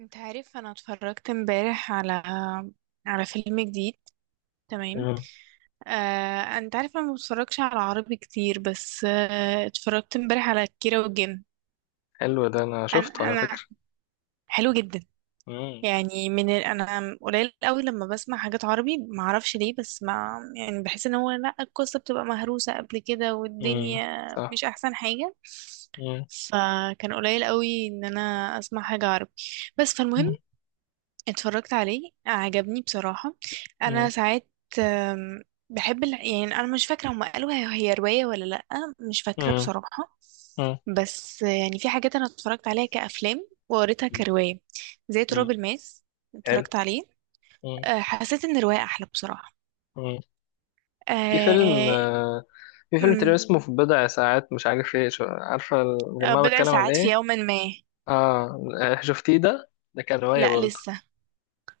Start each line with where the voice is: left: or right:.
right: انت عارف، انا اتفرجت امبارح على فيلم جديد. تمام.
left: مم.
right: انت عارف انا ما بتفرجش على عربي كتير، بس اتفرجت امبارح على كيرة والجن.
left: حلو ده انا
right: انا
left: شفته على
right: انا
left: فكرة.
right: حلو جدا.
left: مم.
right: يعني انا قليل قوي لما بسمع حاجات عربي، ما اعرفش ليه، بس ما يعني بحس ان هو لا، القصة بتبقى مهروسة قبل كده،
left: مم.
right: والدنيا
left: صح.
right: مش احسن حاجة.
left: مم.
right: فكان قليل قوي ان انا اسمع حاجة عربي، بس
left: مم.
right: فالمهم اتفرجت عليه، عجبني بصراحة.
left: مم.
right: أنا ساعات آم، بحب يعني أنا مش فاكرة هما قالوا هي رواية ولا لأ. مش فاكرة
left: مم.
right: بصراحة.
left: مم.
right: بس يعني في حاجات أنا اتفرجت عليها كأفلام وقريتها كرواية، زي تراب
left: مم.
right: الماس.
left: حلو.
right: اتفرجت عليه.
left: مم.
right: حسيت إن الرواية أحلى بصراحة.
left: مم. في فيلم
right: آه،
left: آه، في فيلم تقريبا
right: أمم،
left: اسمه في بضع ساعات، مش عارف ايه. عارفة
right: آه،
left: الجماعة
right: بضع
left: بتكلم عن
right: ساعات في
left: ايه؟
right: يوم ما.
left: اه. شفتيه ده كان رواية
right: لأ،
left: برضه.
right: لسه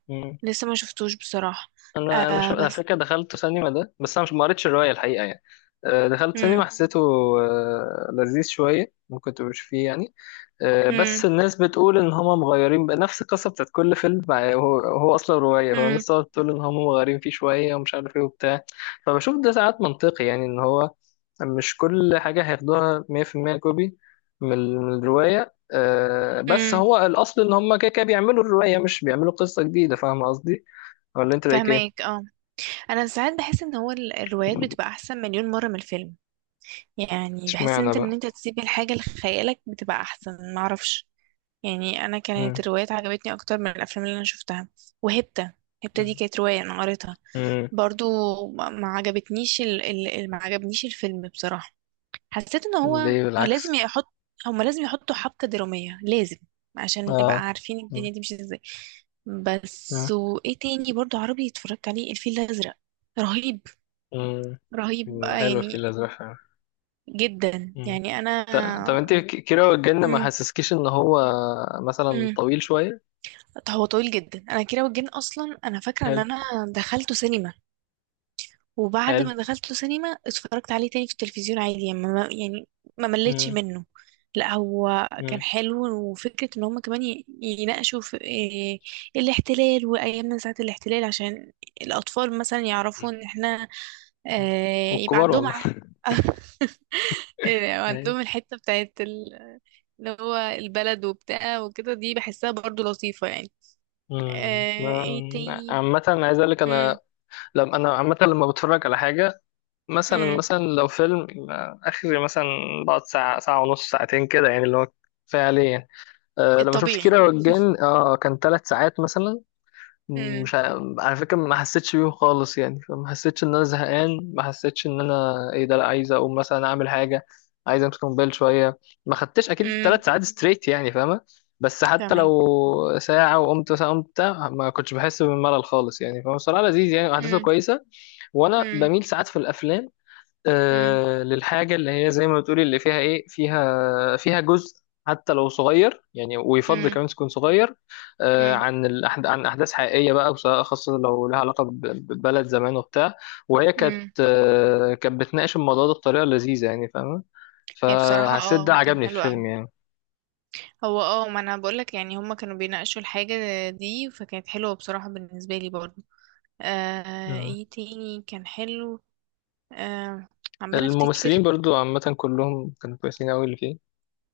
left: مم.
right: لسه ما شفتوش بصراحة.
left: على
right: بس...
left: فكرة دخلت سينما ده، بس انا مش ما قريتش الرواية الحقيقة يعني. دخلت
right: امم،
left: سينما، حسيته لذيذ شوية، ممكن تبقى فيه يعني. بس
right: امم،
left: الناس بتقول ان هما مغيرين بقى نفس القصه بتاعت كل فيلم. هو اصلا روايه، هو
right: امم،
left: الناس تقعد تقول ان هما مغيرين فيه شويه ومش عارف ايه وبتاع. فبشوف ده ساعات منطقي يعني، ان هو مش كل حاجه هياخدوها 100% كوبي من الروايه. بس
right: امم.
left: هو الاصل ان هما كده بيعملوا الروايه، مش بيعملوا قصه جديده. فاهم قصدي؟ ولا انت رايك ايه؟
right: فهماك، اه. انا ساعات بحس ان هو الروايات بتبقى احسن مليون مره من الفيلم. يعني بحس ان
left: اشمعنى
right: انت ان
left: بقى؟
right: انت تسيب الحاجه لخيالك، بتبقى احسن، معرفش. يعني انا كانت
left: امم.
right: الروايات عجبتني اكتر من الافلام اللي انا شفتها. وهبتة هبتة دي كانت روايه انا قريتها
left: امم.
right: برضو. ما ما عجبتنيش ال... ال... ال- ما عجبنيش الفيلم بصراحه. حسيت ان هو
left: ليه؟
right: لازم
left: بالعكس.
right: يحط، هما لازم يحطوا حبكه دراميه لازم، عشان نبقى
left: اه.
right: عارفين
left: مم.
right: الدنيا دي مش ازاي.
left: مم.
right: بس، وايه تاني برضو عربي اتفرجت عليه؟ الفيل الازرق. رهيب. رهيب
left: مم. حلو في
right: يعني،
left: الازرق.
right: جدا
left: مم.
right: يعني انا...
left: ط- طب انت كيرة والجن ما
right: مم.
left: حسسكيش ان هو مثلا
right: مم.
left: طويل شوية؟
right: طب هو طويل جدا. انا كيرة والجن اصلا انا فاكره ان
left: حلو.
right: انا دخلته سينما، وبعد
left: حلو.
right: ما دخلته سينما اتفرجت عليه تاني في التلفزيون عادي يعني، ما يعني، ما مليتش
left: مم.
right: منه. لا، هو كان
left: مم.
right: حلو، وفكره ان هم كمان يناقشوا في إيه؟ الاحتلال وايامنا ساعه الاحتلال، عشان الاطفال مثلا يعرفوا ان احنا
left: مم.
right: يبقى
left: والكبار
right: عندهم
left: والله.
right: إيه،
left: يعني.
right: عندهم الحتة بتاعت اللي هو البلد وبتاع وكده، دي بحسها برضو لطيفة يعني.
left: مم.
right: ايه تاني؟
left: عامة عايز اقول لك انا،
right: مم.
left: لما انا عامة لما بتفرج على حاجة مثلا،
right: مم.
left: لو فيلم اخري مثلا، بقعد ساعة، ونص، ساعتين كده يعني، اللي هو كفاية عليه يعني. أه لما شفت
right: الطبيعي.
left: كيرة والجن، اه كان ثلاث ساعات مثلا.
right: مم.
left: مش على فكرة ما حسيتش بيه خالص يعني. فما حسيتش ان انا زهقان، ما حسيتش ان انا ايه ده، لا عايز اقوم مثلا اعمل حاجة، عايز امسك موبايل شوية. ما خدتش اكيد
right: مم.
left: ثلاث ساعات ستريت يعني، فاهمة؟ بس حتى
right: فاهمك.
left: لو ساعة وقمت مثلا، قمت بتاع، ما كنتش بحس بالملل خالص يعني. فبصراحة لذيذ يعني، احداثه
right: مم.
left: كويسة. وانا
right: مم.
left: بميل ساعات في الافلام
right: مم.
left: للحاجة اللي هي زي ما بتقولي، اللي فيها إيه، فيها جزء حتى لو صغير يعني، ويفضل
right: مم.
left: كمان تكون صغير،
right: مم.
left: عن عن أحداث حقيقية بقى، وسواء خاصة لو لها علاقة ببلد زمان وبتاع. وهي كانت
right: مم.
left: كانت بتناقش الموضوع ده بطريقة لذيذة يعني، فاهمة؟
right: هي بصراحة
left: فحسيت ده
right: كان
left: عجبني في
right: حلو اوي.
left: الفيلم يعني.
right: هو ما انا بقولك، يعني هما كانوا بيناقشوا الحاجة دي، فكانت حلوة بصراحة بالنسبة لي برضو.
left: مم.
right: ايه تاني كان حلو؟ آه عمالة افتكر.
left: الممثلين برضو عامة كلهم كانوا كويسين أوي اللي فيه.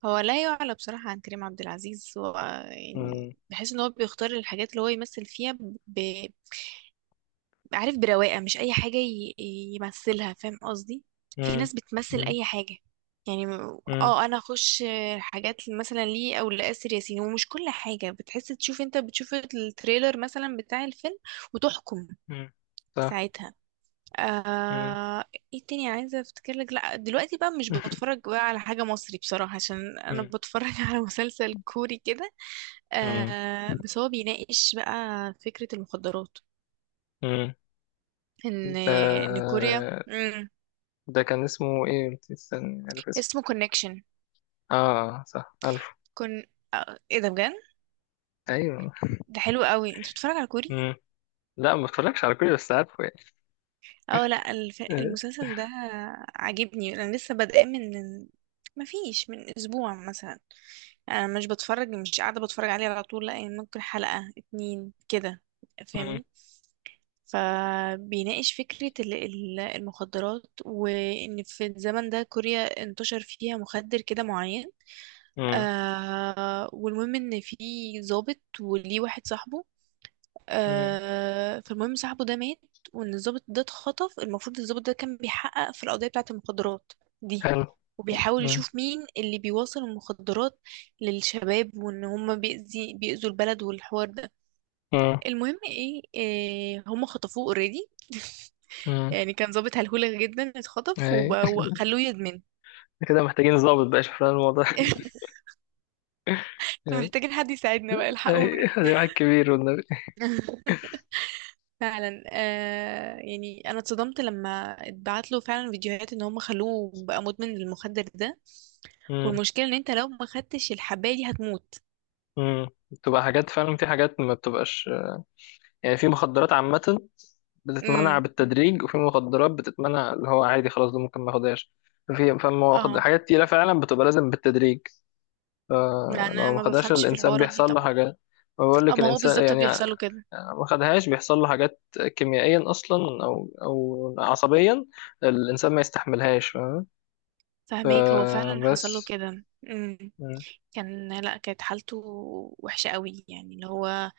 right: هو لا يعلى بصراحة عن كريم عبد العزيز. هو يعني
left: مم.
right: بحس ان هو بيختار الحاجات اللي هو يمثل فيها، ب... عارف، برواقة، مش اي حاجة يمثلها، فاهم قصدي؟ في
left: مم.
right: ناس بتمثل
left: مم.
right: اي حاجة. يعني
left: مم.
right: انا اخش حاجات مثلا ليه او لآسر ياسين. ومش كل حاجة، بتحس تشوف، انت بتشوف التريلر مثلا بتاع الفيلم وتحكم
left: مم. صح.
right: ساعتها.
left: مم.
right: آه... ايه تاني عايزة افتكر لك؟ لا، دلوقتي بقى مش بتفرج بقى على حاجة مصري بصراحة، عشان انا
left: مم.
right: بتفرج على مسلسل كوري كده.
left: مم.
right: بس هو بيناقش بقى فكرة المخدرات،
left: مم.
right: ان
left: ده
right: ان كوريا... مم.
left: ده كان اسمه ايه؟ قلت استني، عارف اسمه.
right: اسمه كونكشن.
left: اه. صح، عارفه.
right: كون ايه ده بجد؟
left: ايوه.
right: ده حلو قوي. انت بتتفرج على كوري؟
left: مم. لا ما اتفرجش على كل، بس عارفه يعني.
right: اه لا،
left: آه.
right: المسلسل ده عاجبني. انا لسه بادئه من مفيش، من اسبوع مثلا. انا مش قاعده بتفرج عليه على طول، لا، يعني ممكن حلقه اتنين كده.
left: مم.
right: فاهمني؟ فبيناقش فكره المخدرات، وان في الزمن ده كوريا انتشر فيها مخدر كده معين.
left: مم.
right: والمهم ان في ضابط، وليه واحد صاحبه.
left: مم.
right: فالمهم صاحبه ده مات، وان الضابط ده اتخطف. المفروض الضابط ده كان بيحقق في القضية بتاعة المخدرات دي،
left: حلو.
right: وبيحاول
left: مم.
right: يشوف مين اللي بيوصل المخدرات للشباب، وان هما بيأذوا البلد والحوار ده.
left: مم.
right: المهم إيه هما خطفوه اوريدي.
left: مم.
right: يعني كان ضابط هلهولة جدا، اتخطف
left: اي.
right: وخلوه يدمن.
left: كده محتاجين ظابط بقى يشوف لنا الموضوع.
right: احنا محتاجين حد يساعدنا بقى،
left: اي
right: الحقونا.
left: ده واحد كبير والنبي.
right: فعلا. يعني انا اتصدمت لما اتبعت له فعلا فيديوهات ان هم خلوه بقى مدمن للمخدر ده،
left: مم.
right: والمشكله ان انت لو ما خدتش الحبايه دي هتموت.
left: مم. بتبقى حاجات فعلا، في حاجات ما بتبقاش يعني. في مخدرات عامة بتتمنع
right: امم.
left: بالتدريج، وفي مخدرات بتتمنع اللي هو عادي خلاص، ده ممكن ما ياخدهاش.
right: اه
left: حاجات تقيلة فعلا بتبقى لازم بالتدريج.
right: لا، انا
left: فلو ما
right: ما
left: خدهاش
right: بفهمش في
left: الإنسان
right: الحوارات دي
left: بيحصل له
right: طبعا.
left: حاجات. بقول
right: اه،
left: لك
right: ما هو
left: الإنسان
right: بالظبط
left: يعني
right: بيحصل له كده.
left: ما خدهاش بيحصل له حاجات، كيميائيا أصلا أو عصبيا الإنسان ما يستحملهاش، فاهم؟
right: فهماك، هو فعلا حصل له
left: فبس.
right: كده. امم.
left: م-
right: كان لا كانت حالته وحشه قوي يعني، اللي هو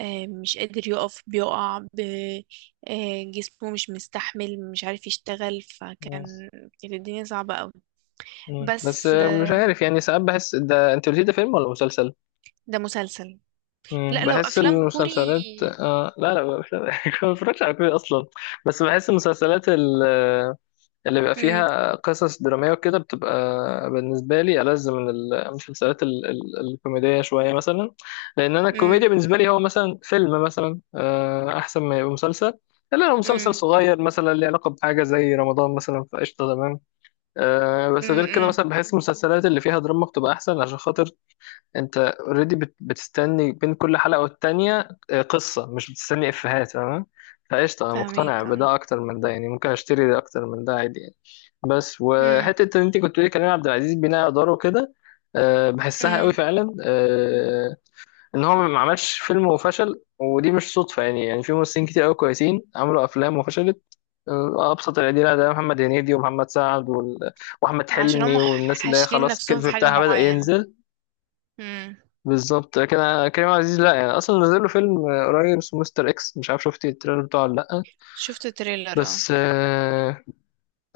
right: مش قادر يقف، بيقع جسمه مش مستحمل، مش عارف يشتغل،
left: م-
right: فكان... كانت الدنيا صعبة قوي.
left: م. بس
right: بس
left: مش عارف يعني. ساعات بحس ده، أنت قلتي ده فيلم ولا مسلسل؟
right: ده مسلسل.
left: مم،
right: لا، لو
left: بحس
right: افلام كوري...
left: المسلسلات آه لا لا مش لا ما بتفرجش على كوري اصلا. بس بحس المسلسلات اللي بيبقى
right: امم،
left: فيها قصص دراميه وكده، بتبقى بالنسبه لي ألذ من المسلسلات الكوميديه شويه مثلا. لان انا
right: امم،
left: الكوميديا بالنسبه لي هو مثلا فيلم مثلا، احسن ما يبقى مسلسل، الا لو مسلسل
right: امم،
left: صغير مثلا ليه علاقه بحاجه زي رمضان مثلا، فقشطه تمام. بس غير كده
right: امم.
left: مثلا بحس المسلسلات اللي فيها دراما بتبقى احسن، عشان خاطر انت اوريدي بتستني بين كل حلقة والتانية قصة، مش بتستني افيهات، تمام؟ فقشطة، انا مقتنع
right: فاهمك، اه.
left: بده اكتر من ده يعني، ممكن اشتري ده اكتر من ده عادي يعني. بس
right: امم،
left: وحتة ان انت كنت بتقولي كريم عبد العزيز بناء اداره كده، بحسها
right: امم.
left: قوي فعلا. ان هو ما عملش فيلم وفشل، ودي مش صدفة يعني. يعني في ممثلين كتير قوي كويسين عملوا افلام وفشلت. ابسط الادله ده محمد هنيدي ومحمد سعد واحمد
right: عشان هم
left: حلمي، والناس اللي هي
right: حاشرين
left: خلاص
right: نفسهم
left: الكيرف
right: في حاجة
left: بتاعها بدأ
right: معينة.
left: ينزل.
right: امم.
left: بالظبط. كريم عزيز لا يعني، اصلا نزل له فيلم قريب اسمه مستر اكس، مش عارف شفتي التريلر بتاعه ولا لا.
right: شفت تريلر، اه.
left: بس اه.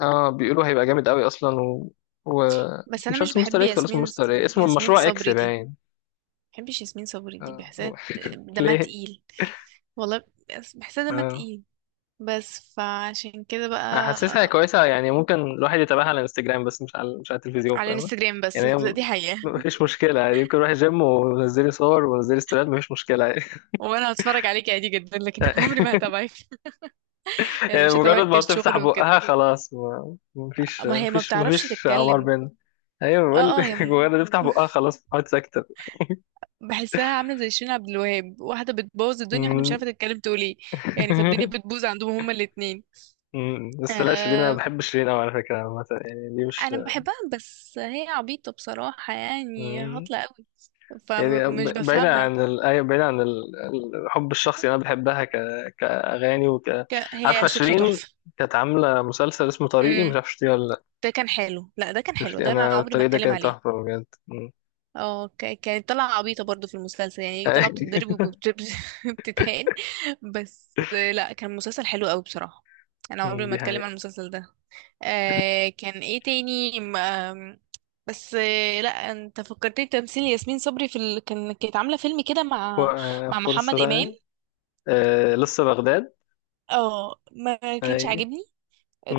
left: بيقولوا هيبقى جامد قوي اصلا و...
right: بس انا
left: مش عارف
right: مش
left: اسمه
right: بحب
left: مستر اكس ولا اسمه
right: ياسمين،
left: مستر ايه، اسمه
right: ياسمين
left: مشروع اكس
right: صبري دي
left: باين.
right: بحبش ياسمين صبري دي،
left: آه.
right: بحسها دمها
left: ليه؟
right: تقيل، والله. بحسها دمها
left: اه.
right: تقيل، بس، فعشان كده بقى.
left: أنا حاسسها كويسه يعني، ممكن الواحد يتابعها على الانستجرام بس، مش على، مش على التلفزيون،
right: على
left: فاهمة؟
right: الانستجرام بس.
left: يعني هي
right: دي حقيقة.
left: مفيش مشكله يعني، ممكن اروح الجيم ونزلي صور ونزلي ستوريات، مفيش مشكله يعني.
right: وانا هتفرج عليك عادي جدا لكن عمري ما هتابعك، يعني
left: يعني
right: مش هتعمل
left: مجرد ما بتفتح
right: كشغل وكده.
left: بقها خلاص،
right: ما هي ما بتعرفش
left: مفيش عمار
right: تتكلم.
left: بينا. ايوه
right: اه،
left: بقول
right: اه. هي
left: مجرد ما تفتح بقها خلاص بتقعد ساكتة.
right: بحسها عامله زي شيرين عبد الوهاب، واحده بتبوظ الدنيا، واحده مش
left: أمم.
right: عارفه تتكلم تقول ايه. يعني فالدنيا بتبوظ عندهم هما الاتنين.
left: أمم. بس لا شيرين، انا
right: آه
left: بحب شيرين قوي على فكرة عامة يعني، دي مش.
right: انا بحبها، بس هي عبيطه بصراحه، يعني
left: أمم.
right: هطلة قوي،
left: يعني
right: فمش
left: بعيدا
right: بفهمها.
left: عن أيوة، بعيدا عن الحب الشخصي، انا بحبها كاغاني وك. عارفة
right: هي صوتها
left: شيرين
right: تحفه.
left: كانت عاملة مسلسل اسمه طريقي، مش
right: امم.
left: عارف شفتيه ولا لا.
right: ده كان حلو، لا ده كان حلو،
left: شفتي
right: ده انا
left: انا
right: عمري ما
left: الطريق ده
right: اتكلم
left: كان
right: عليه.
left: تحفة بجد. أمم.
right: اه، كانت طالعة عبيطة برضو في المسلسل، يعني طالعة بتتضرب وبتتهان. بس لا، كان مسلسل حلو قوي بصراحة. انا عمري
left: أمم،
right: ما
left: دي
right: اتكلم عن
left: حقيقة.
right: المسلسل ده. كان ايه تاني م- آم، بس لا، انت فكرتني بتمثيل ياسمين صبري في كانت عاملة فيلم كده
left: ف-
right: مع محمد امام.
left: فرصة. آه لسه بغداد.
right: اه، ما كانش
left: اي.
right: عاجبني.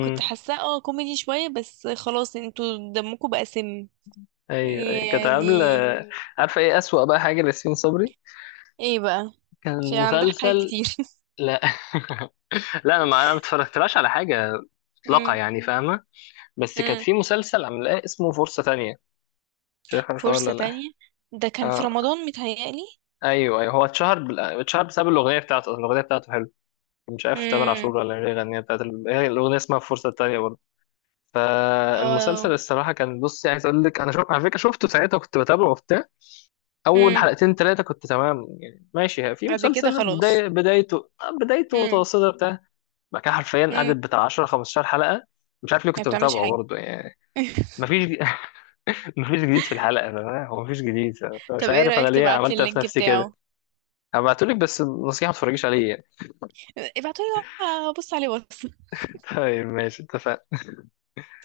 right: كنت حاساه كوميدي شوية، بس خلاص، انتوا دمكم بقى سم
left: ايوه. أيوة، كانت عامله.
right: يعني.
left: عارفه ايه اسوأ بقى حاجه لياسمين صبري؟
right: ايه بقى؟ عشان
left: كان
right: عندها حاجات
left: مسلسل.
right: كتير.
left: لا. لا انا ما اتفرجتلاش على حاجه مطلقه يعني، فاهمه؟ بس كانت
right: امم.
left: في مسلسل عاملاه اسمه فرصه تانية، مش عارف
right: فرصة
left: ولا لا.
right: تانية؟ ده كان في
left: اه.
right: رمضان متهيألي.
left: ايوه، ايوه، هو اتشهر اتشهر بسبب الاغنيه بتاعته، الاغنيه بتاعته حلوه، مش عارف تامر
right: امم.
left: عاشور ولا اللي غنيها بتاعت هي الاغنيه اسمها فرصه تانية برضه.
right: اه.
left: فالمسلسل الصراحه كان، بص عايز اقول لك انا، شوف على فكره شفته ساعتها كنت بتابعه وبتاع. اول
right: امم.
left: حلقتين ثلاثه كنت تمام يعني، ماشي في
right: بعد كده
left: مسلسل
right: خلاص.
left: بداية، بدايته
right: امم.
left: متوسطه بتاع. بعد كده حرفيا
right: امم.
left: قعدت بتاع 10 15 حلقه، مش عارف ليه
right: ما
left: كنت
right: بتعملش
left: بتابعه
right: حاجة.
left: برضه يعني. مفيش. مفيش جديد في الحلقه، فاهم؟ هو مفيش جديد. فمش
right: طب، ايه
left: عارف انا
right: رأيك
left: ليه
right: تبعتلي
left: عملت إيه في
right: اللينك
left: نفسي كده.
right: بتاعه؟
left: هبعتهولك، بس نصيحه ما تتفرجيش عليه يعني.
right: ابعتولي وأبص عليه، واتس.
left: طيب ماشي، اتفقنا.